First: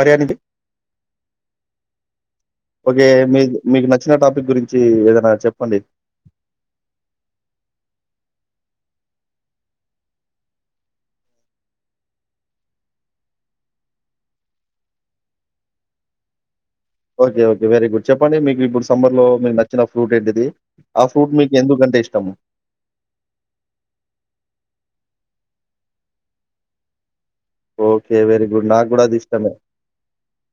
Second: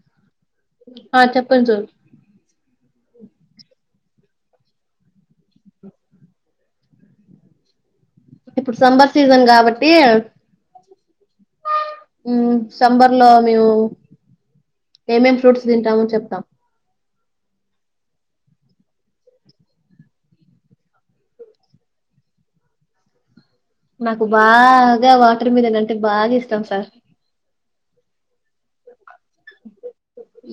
ఆర్యా ఆ చెప్పండి sir okay మీ మీకు నచ్చిన టప్ గురించి ఏదైనా చెప్పండి ఇప్పుడు సమ్మర్ సీజన్ కాబట్టి సంంబర్ లో మేము ఏమేం ఫ్రూట్స్ తింటాముని చెప్తాం ఓకే ఓకే వెరీ గుడ్ చెప్పండి మీకు ఇప్పుడు సంబర్ లో మీరు నచ్చిన ఫ్రూట్ ఏంటిది ఆ ఫ్రూట్ మీకు ఎందుకంటే ఇష్టము నాకు బాగా వాటర్ మీద ఏంటే బాగా ఇష్టాం సార్ ఓకే వెరీ గుడ్ నాకు కూడా అది ఇష్టమే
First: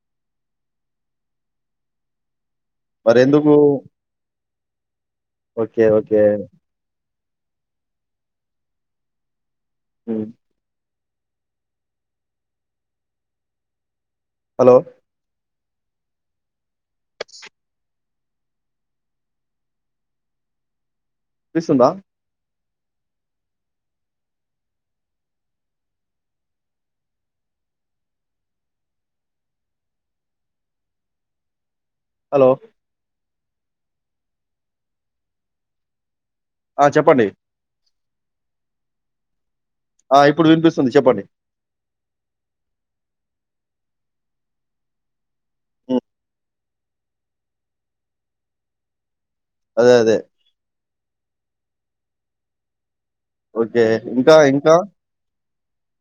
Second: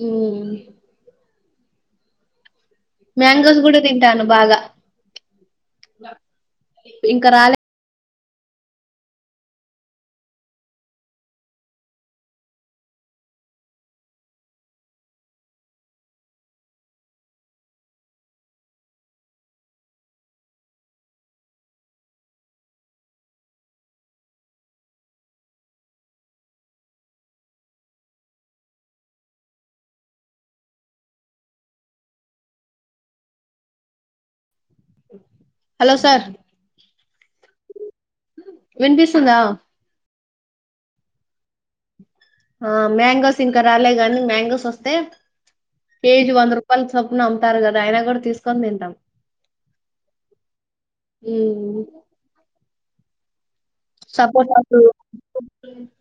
మ్మ్. మరెందుకు మ్యాంగోస్ కూడా తింటాను బాగా ఓకే. ఓకే. ఇంకా రాలే హ హలో తీసుందా హలో హలో సార్ ఆ చెప్పండి వెన్పిేసుందా ఆ ఇప్పుడు వినిపిస్తుంది చెప్పండి ఆ మ్యాంగోస్ ఇంకా రాలే గానీ మ్యాంగోస్ వస్తే హ్మ్. కేజి వంద రూపా ప్పల చొప్పున అమ్తారు కదా అయినా కూడా తీసుకొని తింటాం అదే అదే అ ఓకే. ఇంకా సపోర్ట్ ఇంకా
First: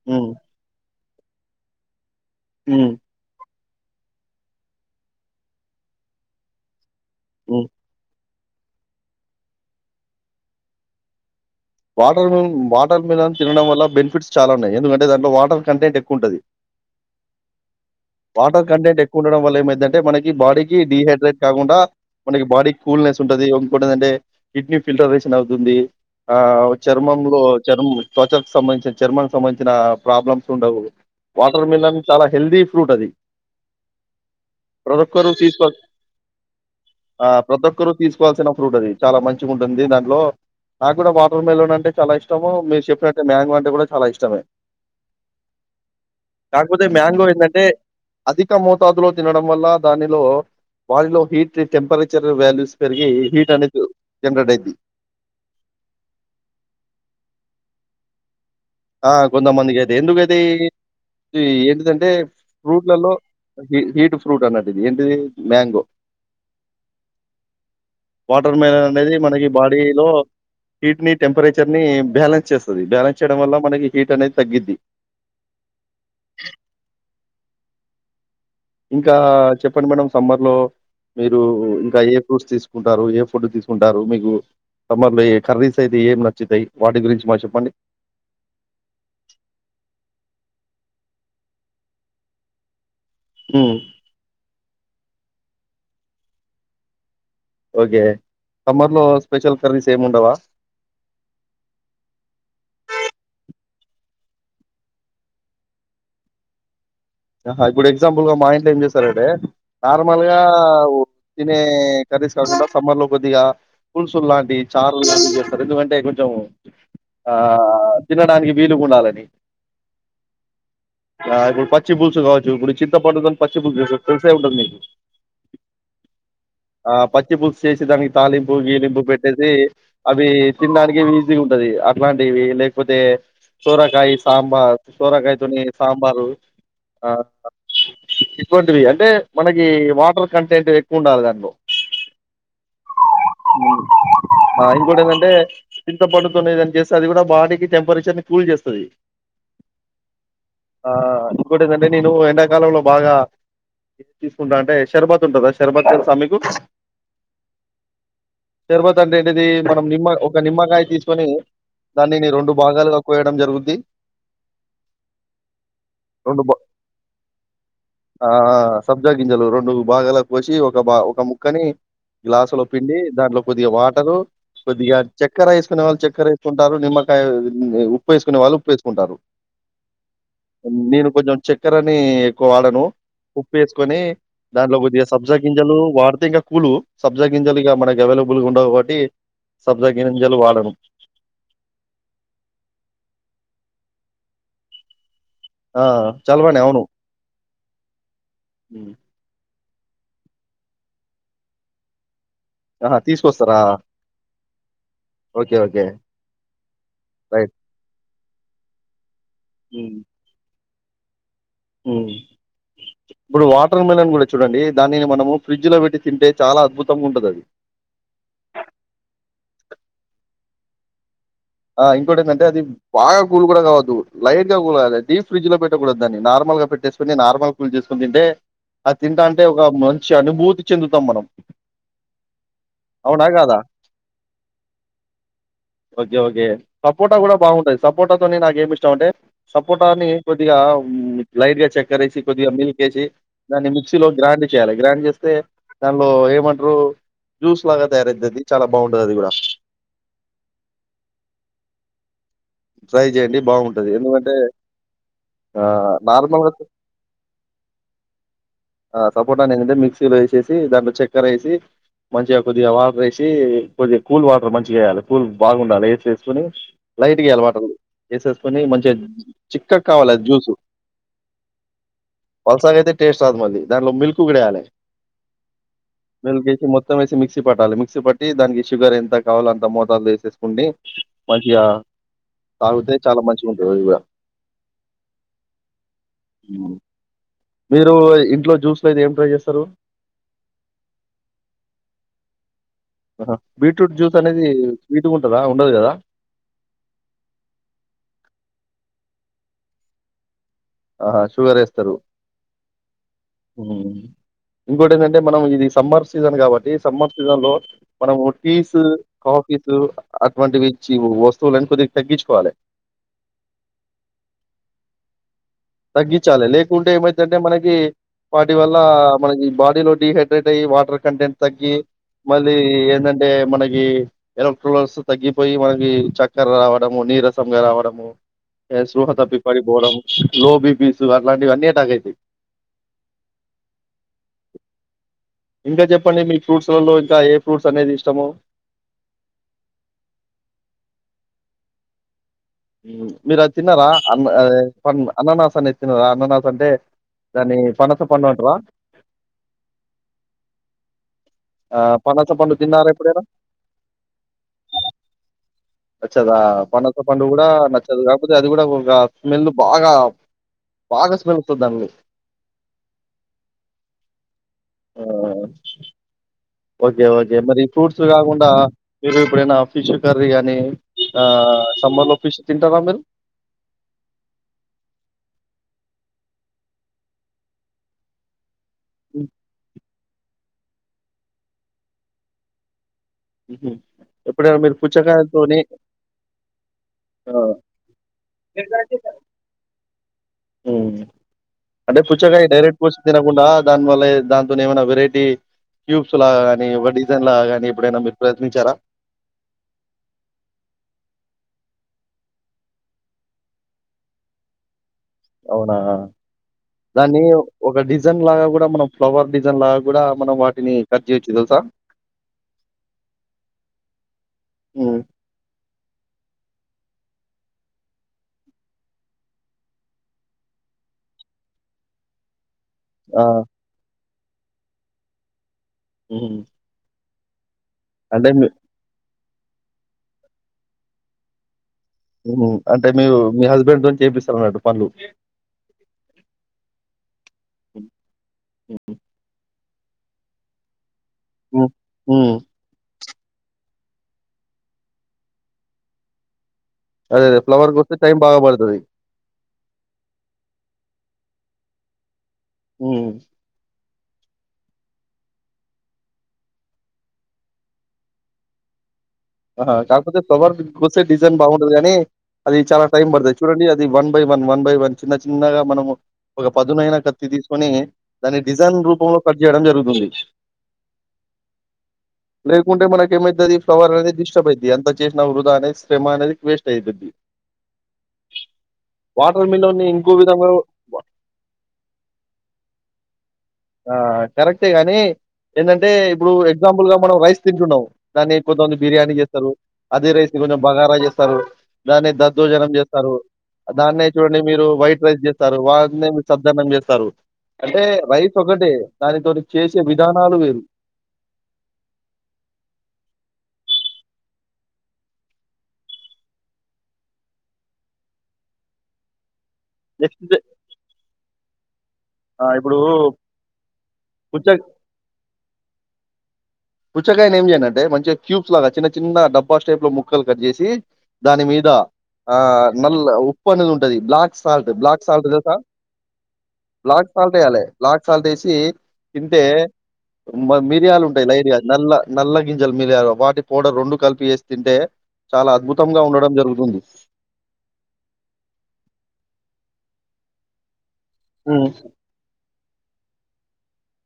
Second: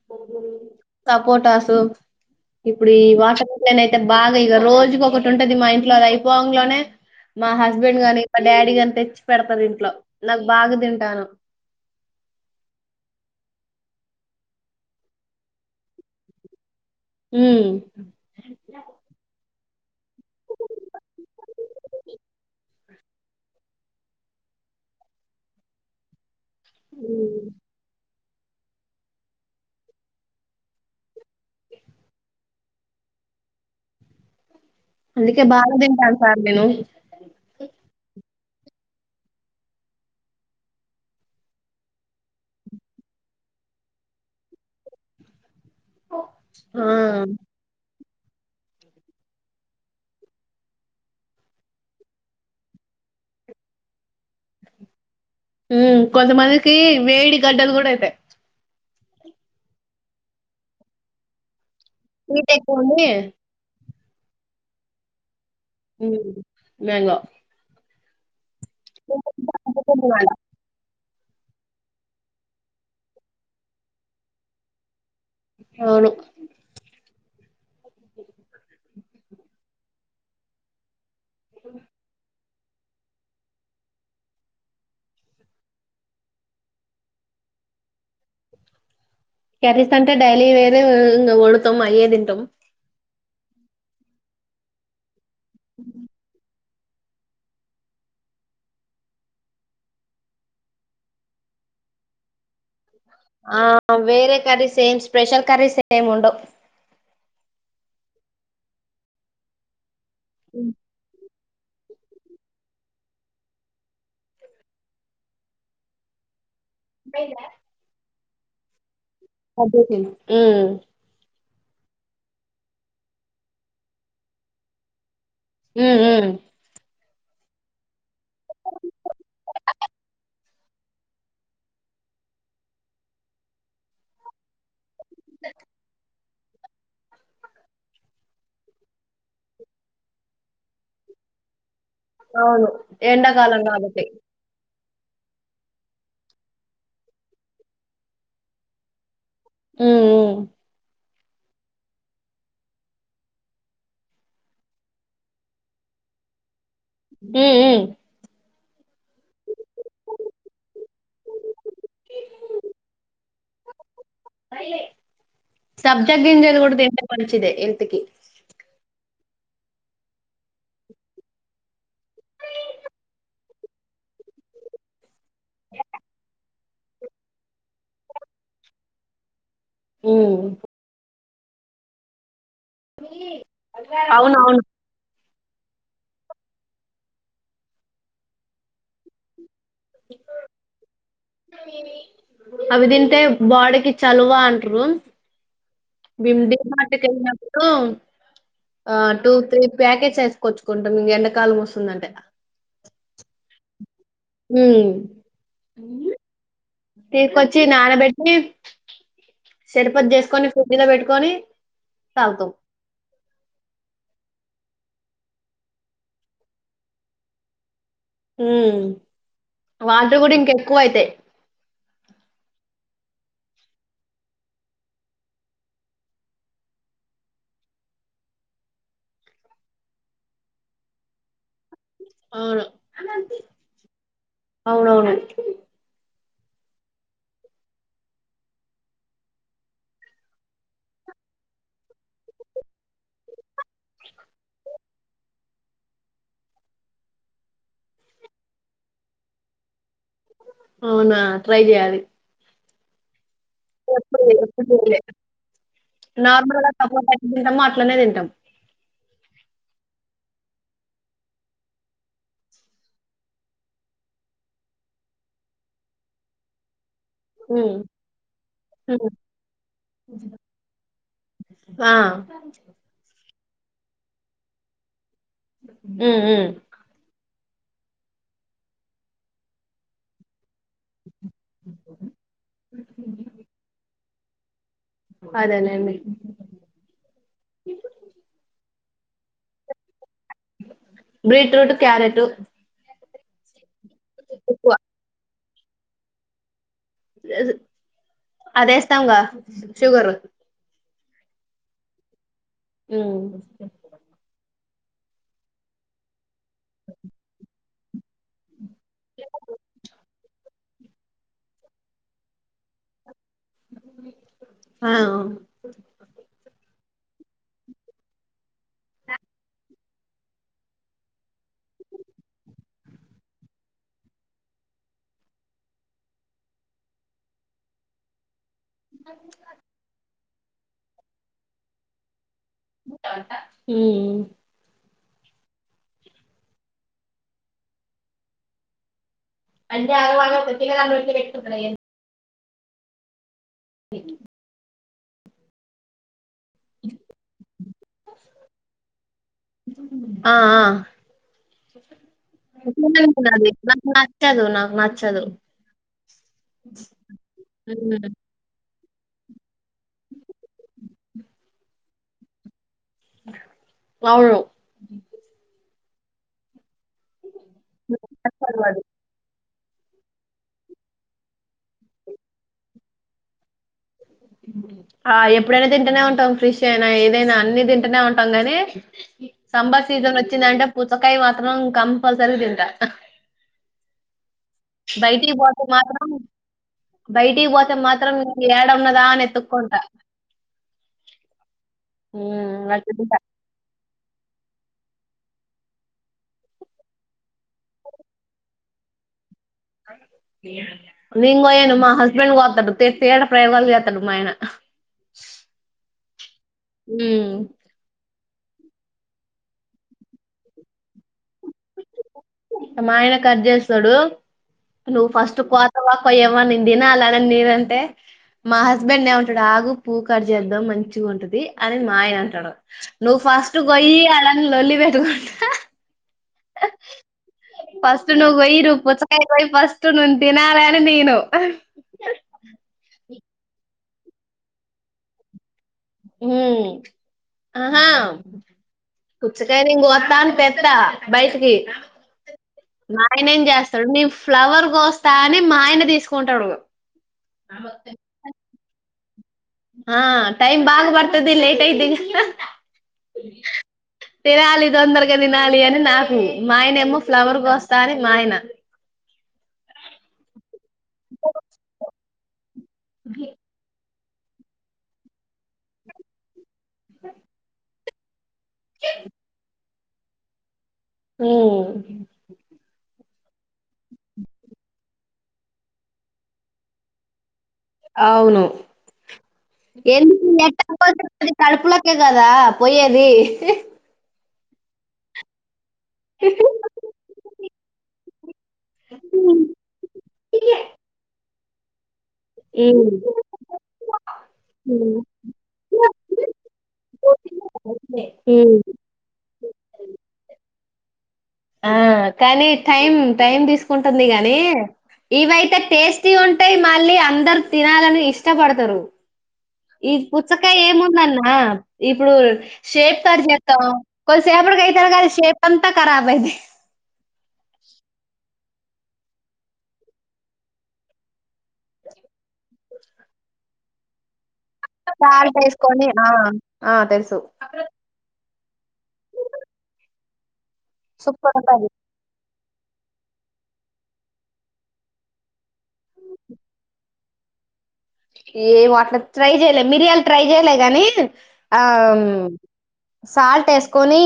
హ్మ్. సపోటాసు హ్మ్. ఇప్పుడి వాట నన అయితే బాగా ఇక రోజుకి ఒకటి ఉంటది మా ఇంట్లో అది అయిపోవ లోనే మా హ్మ్. హస్బెండ్ ని మా డాడీ గంత తెచ్చి పెడతంది ఇంట్లో నాకు బాగా తింటాను వాటర్ మిల్ వాటర్ మిల్ అని తినడం వల్ల బెనిఫిట్స్ చాలా ఉన్నాయి ఎందుకంటే దాంట్లో వాటర్ కంటెంట్ ఎక్కువ ఉంటుంది హ్మ్. పాట కంటెంట్ ఎక్కువ ఉండడం వల్ ఏంటే మనకి బాడీకి డిహైడ్రేట్ కాకుండా మనకి బాడీ కూల్నెస్ ఉంటది ఇంకోటిందంటే కిడ్నీ ఫిల్టరేషన్ అవుతుంది ఆ చర్మంలో హ్మ్. చర్మం తవచకు సంబంధించిన చర్మం సంబంధించిన ప్రాబ్లమ్స్ ఉండవు వాటర్ మిలన్ చాలా హెల్దీ ఫ్రూట్ అది ప్రడక్ చ అందుకే తీజ ప బాగా తింటాను సార్ నేను. ప్రతి ఒక్కరుూ తీసుకోవాల్సిన ఫ్రూట్ అది చాలా మంచిగా ఉంటుంది దాంట్లో కూడా వాటర్ మిలన్ అంటే చాలా ఇష్టము మీరు చెప్పినట్టే మ్యాంగో అంటే కూడా చాలా ఇష్టమే ఆ! కాకపోతే మ్యాంగో ఏంటంటే అధిక మోతాదులో తినడం వల్ల దానిలో వారిలో హీట్ టెంపరేచర్ వాల్యూస్ పెరిగి హీట్ అనేది జనరేట్ అయిద్ది మ్మ్ కొంతమందికి వేడి గడ్డలు గూడా అయితయ్ ఆ కొంతమందికి అయితయ్ ఎందుకు అయితయ్ దంటే స్వీట్ ఎక్కువుండి ఫ్రూట్లలో హీట్ ఫ్రూట్ అన్నట్టు ఏంటిది మ్యాంగో మ్మ్ మ్యాంగో రూమేన అనేది మనకి బాడీలో హీట్ని టెంపరేచర్ ని బ్యాలెన్స్ చేస్తది బ్యాలెన్స్ చేయడం వల్ల మనకి హీట్ అనేది తగ్గిద్ది అవును ప్పుడు మనం సమ్మర్ లో మీరు ఇంకా ఏ ఫ్రూట్స్ తీసు కుంటారు ఏ ఫుడ్ తీసుకుంటారు మీకు సమ్మర్లో ఏ కర్రీస్ అయితే ఏం నచ్చుతాయి వాటి గురించి మాకు చెప్పండి కర్రీస్ అంటే డైలీ వేరు ఇంగ ఉడకం అయ్యే తింటం హ్మ్ ఓకే సమ్మర్ లో స్పెషల్ కర్రీస్ ఏముండవా ఆ ఆ వేరే కర్రీస్ ఏం స్పెషల్ కర్రీస్ ఏం ఉండవ్ ఆహా ఇప్పుడు ఎగ్జాంపుల్ గ మా ఇంట్లో ఏం చేసారటే నార్మల్ గా తినే కర్రీస్ కాకుండా సమ్మర్ లో కొద్దిగా పులుసుల్ లాంటి చారుల్ లాంటి చేస్తారు ఎందుకంటే కొంచెం ఆ తినడానికి వీలుగుండాలని కట్ చేసేనా మ్మ్ మాది పచ్చి పులుసు కావచ్చు ఇప్పుడు చింత పండు గని పచ్చి పులుసు చేసి తెలిసే ఉంటంది మీకు హ్మ్ హు ఆ పచ్చి పులుసు చేసి దానికి తాలింపు గీలింపు పెట్టేసి అవి తినడానికి వీజీగా ఉంటది అట్లాంటివి లేకపోతే సొరకాయి సాంబార్ సొరకాయ్ తోని సాంబారు ఆ ఇటువంటివి అంటే మనకి వాటర్ కంటెంట్ ఎక్కువ ఉండాలి దాన్లో అవును ఎండాకాలం కాబట్టి ఇంకొటి ఏంటంటే చింతపండుతోని ఎదైన చేస్తే అది కూడా బాడీకి టెంపరేచర్ ని కూల్ చేస్తది హ్మ్ ఆ ఇంకోటి ఎంది అంటే నేను ఎండాకాలంలో బాగా ఇది తీస్కుంట అంటే షర్బత్ ఉంటుంద షర్బత్ తెల్సా మీకు మ్మ్ మ్మ్ తర్వాత అంటే ఏంటిది మనం నిమ్మ ఒక నిమ్మకాయ తీసుకొని దాన్నిని రెండు భాగాలుగా కోయడం జరుగుద్ది సబ్జా రెండు గింజలు గూడా తింటే మంచిదే హెల్త్ కి ఆ! సబ్జా గింజలు రెండు భాగాల కోసి ఒక బా ఒక ముక్కని గ్లాసులో పిండి దాన్లో కొద్దిగా వాటరు కొద్దిగా చక్కెర ఎస్కునే వాళ్ళు చక్కెర ఎస్కుంటారు నిమ్మకాయ ఉప్పు ఎస్కునే వాళ్ళు ఉప్పు ఎస్కుంటారు మ్మ్ కొంచెం చక్కెర అని ఎక్కువ వాడను ఉప్పు వేసుకొని అవునవును దాన్లో కొద్దిగ సబ్జా గింజలు వాడితే ఇంకా కూలు సబ్జా గింజలు ఇగ మనకి అవైలబుల్ గా ఉండవు కాబట్టి సబ్జా గింజలు వాడను. అవి తింటే బాడికీ చలువా అంట్రు ఆ! మేము చలవనే అవును. డిమార్ట్ కెళ్ళినప్పుడు హ్మ్. ఆ టూ త్రీ ప్యాకేజ్ సెచ్చుకొచ్చుకుంటం ఇం ఎండకాలం వస్తుందంటే ఇగ ఆహా తీస్కొస్తారా మ్మ్మ్ రైట్. తీసుకొచ్చి నానబెట్టి షెర్పత్ జేస్కొని ఫ్రిడ్జ్ లో పెట్టుకొని మ్మ్ తాగుతాం ఇప్పుడు వాటర్ మిలన్ గూడా చూడండి దానిని మనము ఫ్రిడ్జ్ లో పెట్టి తింటే చాలా అద్భుతంగ ఉంటది అది హ వాటర్ కూడా ఇంక ఎక్కువ అయితేయి ఆ ఇంకోటి ఏంటంటే అది బాగా కూల్ కూడా కావద్దు లైట్ కూల్ కావాలదు ప్ ఫ్రిడ్జ్ లో పెట్టకూడదు దాన్ని నార్మల్గా పెట్టేసుకుని నార్మల్ కూల్ చేసుకుని తింటే ఆ తింటా అంటే ఒక మంచి అనుభూతి చెందుతాం మనం అవును అవునా కాదా అవునవును ఓకే ఓకే సపోటా కూడా బాగుంటాది సపోటాతోని నాక ఏమి ఇష్టాం అంటే సపోటాని కొద్దిగా లైట్ గా చక్కర వేసి కొద్దిగా మిల్కేసి దాన్ని మిక్సీలో గ్రైండ్ చేయాలి గ్రైండ్ చేస్తే దానిలో ఏమంటారు జ్యూస్ లాగా తయారైతుది చాలా బాగుంటది అది కూడా అవునా ట్రై చేయాలి ట్రై చేయండి ఎప్పలే ఎప్పలే ఆహ్, నార్మల్‌గా నార్మల్ గా తపోటాచ్చ తింటామో అట్లనే తింటాం ఆ సపోటా ననుంటే మిక్సీలో వేసేసి దాంట్లో చక్కర వేసి మంచిగా కొద్దిగా వాటర్ వేసి కొద్దిగా కూల్ వాటర్ మంచిగా వేయాలి కూల్ బాగుండాలి వేసి వేసుకొని లైట్ అలవాట హ్మ్. వేసేసుకొని మంచిగా హ్మ్. చిక్కకు కావాలి అది జ్యూసు ఆ ప్రసా మ దానిలో మిల్క్ కూడా వేయాలి హ్మ్. మిల్క్ హ్మ్. వే మొత్తం వ మిక్ మిక్సీ పట్టాలి మిక్సీ పట్టి దానికి షుగర్ ఎంత కావాలో అంత మోతాలు వేసేసుకుంటని మంచిగా తాగుతే చాలా మంచిగా ఉంటంది ఇది కూడా అదే నండి మీరు ఇంట్లో జ్యూస్లో అయితే ఏం ట్రై చేస్తారు బీట్రూట్ క్యారెట్ బీట్రూట్ జ్యూస్ అనేది ఎక్కువ స్వీట్గా ఉంటందా ఉండదు కదా షుగర్ ఆహా షుగర్ వేస్తారు అ ఇంకోటి ఏంటంటే మనం ఇది సమ్మర్ సీజన్ కాబట్టి సమ్మర్ సీజన్ లో మనము టీసు కాఫీస్ అటువంటివిచ్చ వస్తువులుని కొద్దిగా తగ్గించుకోవాలి ఆ తగ్గించాలి లేకుంటే ఏమైతంటే మనకి వాటి వల్ల మనకి బాడీలో డిహైడ్రేట్ అ వాటర్ కన్ంటెంట్ తగ్గి మళ్ళీ ఏంటంటే మనకి ఎలక్ట్రక్స్ తగ్గిపోయి మనకి చక్కర రావడం ఉ నీ రసంగా రావడము శృహత పిపడి బోరం లోబి పీసు అలాంటివి అన్నీటాక అవుతాయి హ ఇంకా చెప్పండి మీ ఫ్రూట్స్లలో ఇంకా ఏ ఫ్రూట్స్ అనేది ఇష్టము అంటే ఆరో వా పటిక తతే వ్యక్తపడంది మీరు అది తిన్నారా అన్న అన్ననాస అనే తిన్నారా అన్ననాస అంటే దాని పనస పన్నంటవా ది నాకు నచ్చదు నాకు నచ్చదు నచ్చదా పన్నస పండు కూడా నచ్చదు హ్మ్. కాకపోతే అది కూడా ఒక స్మెల్ బాగా బాగా స్మెల్స్తుందండి అవును. అ ఓకే ఓకే మరి ఫ్రూట్స్ నాకు కాకుండా నచ్చదు అది. మీరు ఇప్పుడైనా ఫిష్ కర్రీ అని ఆ సంబర్ లో ఫిష్ తింటారా మీరు ఆ ఎప్పుడైనా తింటూనే ఉంటాం క్రిషి అయినా ఏదైనా అన్ని తింటూనే ఉంటాం గానీ హ్మ్. సంబర్ సీజన్ వచ్చిందంటే పుచ్చకాయ మాత్రం కంపల్సరీ తింటా ఎప్పుడనా మీరు బయటికి పుచ్చకాయతో పోతే మాత్రం బయటికి పోతే మాత్రం న ఏడ ఉన్నదా అని ఎతుక్కకుంటా అంటే పుచ్చకాయ ఉమ్ డైరెక్ట్ అట్లా కోస్కుని తింటా తినకుండా దానివల్ల దాంతోనే ఏమైనా వెరైటీ క్యూబ్స్ లాగాగాని ఒక డిజైన్ లాగాగాని ఎప్పుడైనా మీరు ప్రయత్నించారా నేను కొయాను మా హస్బెండ్ కొతాడు తేడా ప్రయోగాలు చేస్తాడు మా ఆయన అవునా దాన్ని ఉమ్ ఒక డిజైన్ లాగా కూడా మనం ఫ్లవర్ డిజైన్ లాగా కూడా మనం వాటిని కట్ చేయచ్చు తెలుసా మా ఆయన కట్ చేస్తాడు హ్మ్. నువ్వు ఫస్ట్ కోత యావ నేను తినాలని అంటే మా హస్బెండ్ ఏమి ఉంటాడు ఆగు పూ కట్ చేద్దాం మంచిగా ఉంటది అని మా ఆయన అంటాడు నువ్ ఆ! ఫస్ట్ గొయి అలానికి లోలి బెట్కుంట ఉ ఫస్ట్ నువ్వు కోయి నువు పుచ్చకాయ కోయ్ ఫస్ట్ నేను తినాలని తీయను అంటే మీరు మీ హస్బెండ్ తో చేపిస్తారు అన్నట్టు పనులు హ్మ్మ్ ఆహా నేన్ కొత్త అని తెత బయటకి హ్మ్. హ్మ్. ఆయన ఏం చేస్తాడు నీ ఫ్లవర్ కోస్తా అని మా ఆయన తీసుకుంటాడు అదే అదే ఫ్లవర్ గ వస్తే టైమ్ బాగా పడతాది ఆ టైమ్ బాగా పడతాది లేట్ అయిది హ్మ్. తినాలి తొందరగా తినాలి అని నాకు మా ఆయనే ఏమో ఫ్లవర్కి వస్తా అని మా ఆయన [inaudible] ఆ కాకపోతే ఫ్లవర్ కొస్తే డిజైన్ బాగుంటది కాగానీ అది చాలా టైం పడుతుది చూడండి అ ఇది one by one one by one చిన్న చిన్నగా మనం ఒక పదునైైన కత్తి తీసుకొని దాన్ని డిజైన్ రూపంలో కట్ చేయడం జరుగుతుంది ఉమ్మ్మ్ ఇంకేమైతది ఫ్లవర్ అనేది డిస్టర్బ్ అయితుది అంత చేసిన వృధా అది శ్రమ అనేది వేస్ట్ అవుతుది అవును మిలన్‌ని ఇంకో ఎన్ని విధంగా ఎట్టపోతే అది కడుపులోకే కదా పోయేది ఆ కరెక్టే గాని ఏంటంటే ఇప్పుడు ఎగ్జాంపుల్ గా మనం రైస్ తింటున్నాం దాన్ని కొన్ని బిర్యానీ చేస్తారు అదే రైస్ కొంచెం బగారా చేస్తారు దాన్ని దద్దోజనం చేస్తారు దాన్నే చూడండి మీరు వైట్ రైస్ చేస్తారు వాటినేమో సద్దన్నం చేస్తారు అంటే రైస్ ఒకటే దానితోటి చేసే విధానాలు వేరు ఆ కానీ టైం టైం తీసుకుంటుంది గానీ ఇవయితే టేస్టీ ఉంటాయి మళ్ళీ అందరు తినాలని ఇష్టపడతారు ఈ నెక్స్ట్ డే పుచ్చకాయ ఏం ఉందన్నా ఇప్పుడు ఆ! ఇప్పుడు షేప్ తారు చేస్తాం పుచ్చ కొద్సేపటికి అయితారు కాదా షేప్ అంతా కరాబ్ అయింది పుచ్చకాయన ఏం చేయాలంటే మంచిగా క్యూ లాగా చిన్న చిన్న డబ్బా స్టైప్ లో ముక్కలు కట్ చేేసి దాని మీద ఆ నల్ల ఉప్పు అనేది ఉంటది బ్లాక్ ఫల్ట్ బ్లాక్ సాల్ట్సా సాల్ట్ తెలుసా వేసుకొని ఆ, ఆ, బ్లాక్ తెలుసు సాల్ట్ వేయలే బ్లాక్ సాల్ట్ తింటే మిరియాలు ఉంటాయి సూపర్ లైట్ గ ఉంటుంది నల్ల నల్ల గింజలు మిరియాలు వాటి పౌడర్ రెండు కలిపి వేసి తింటే చాలా అద్భుతంగా ఉండడం జరుగుతుంది యేవో అట్లా ట్రై చెయ్యలే మిరియాలు ట్రై చెయలే గానీ ఆ ఉమ్ సాల్ట్ వేసుకొని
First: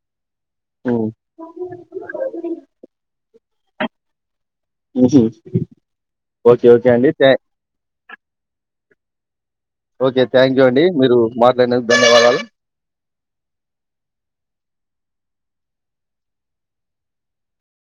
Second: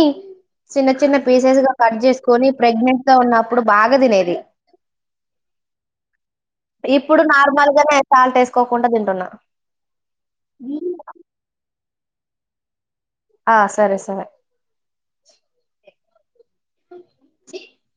చిన్న ఉమ్ చిన్న పీసెస్ గా కట్ చేసుకొని ప్రెగ్నెంట్ గా ఉన్న ఇప్పుడు బాగా తినేది ఓకే ఓకే అండి ఇప్పుడు థన్ నార్మల్ గానే సాల్ట్ వేసుకోకుండా తింటున్న ఓకే థ్యాంక్ యూ అండి మీరు మాట్లాడినందుకు ధన్యవాదాలు ఆ సరే సరే చి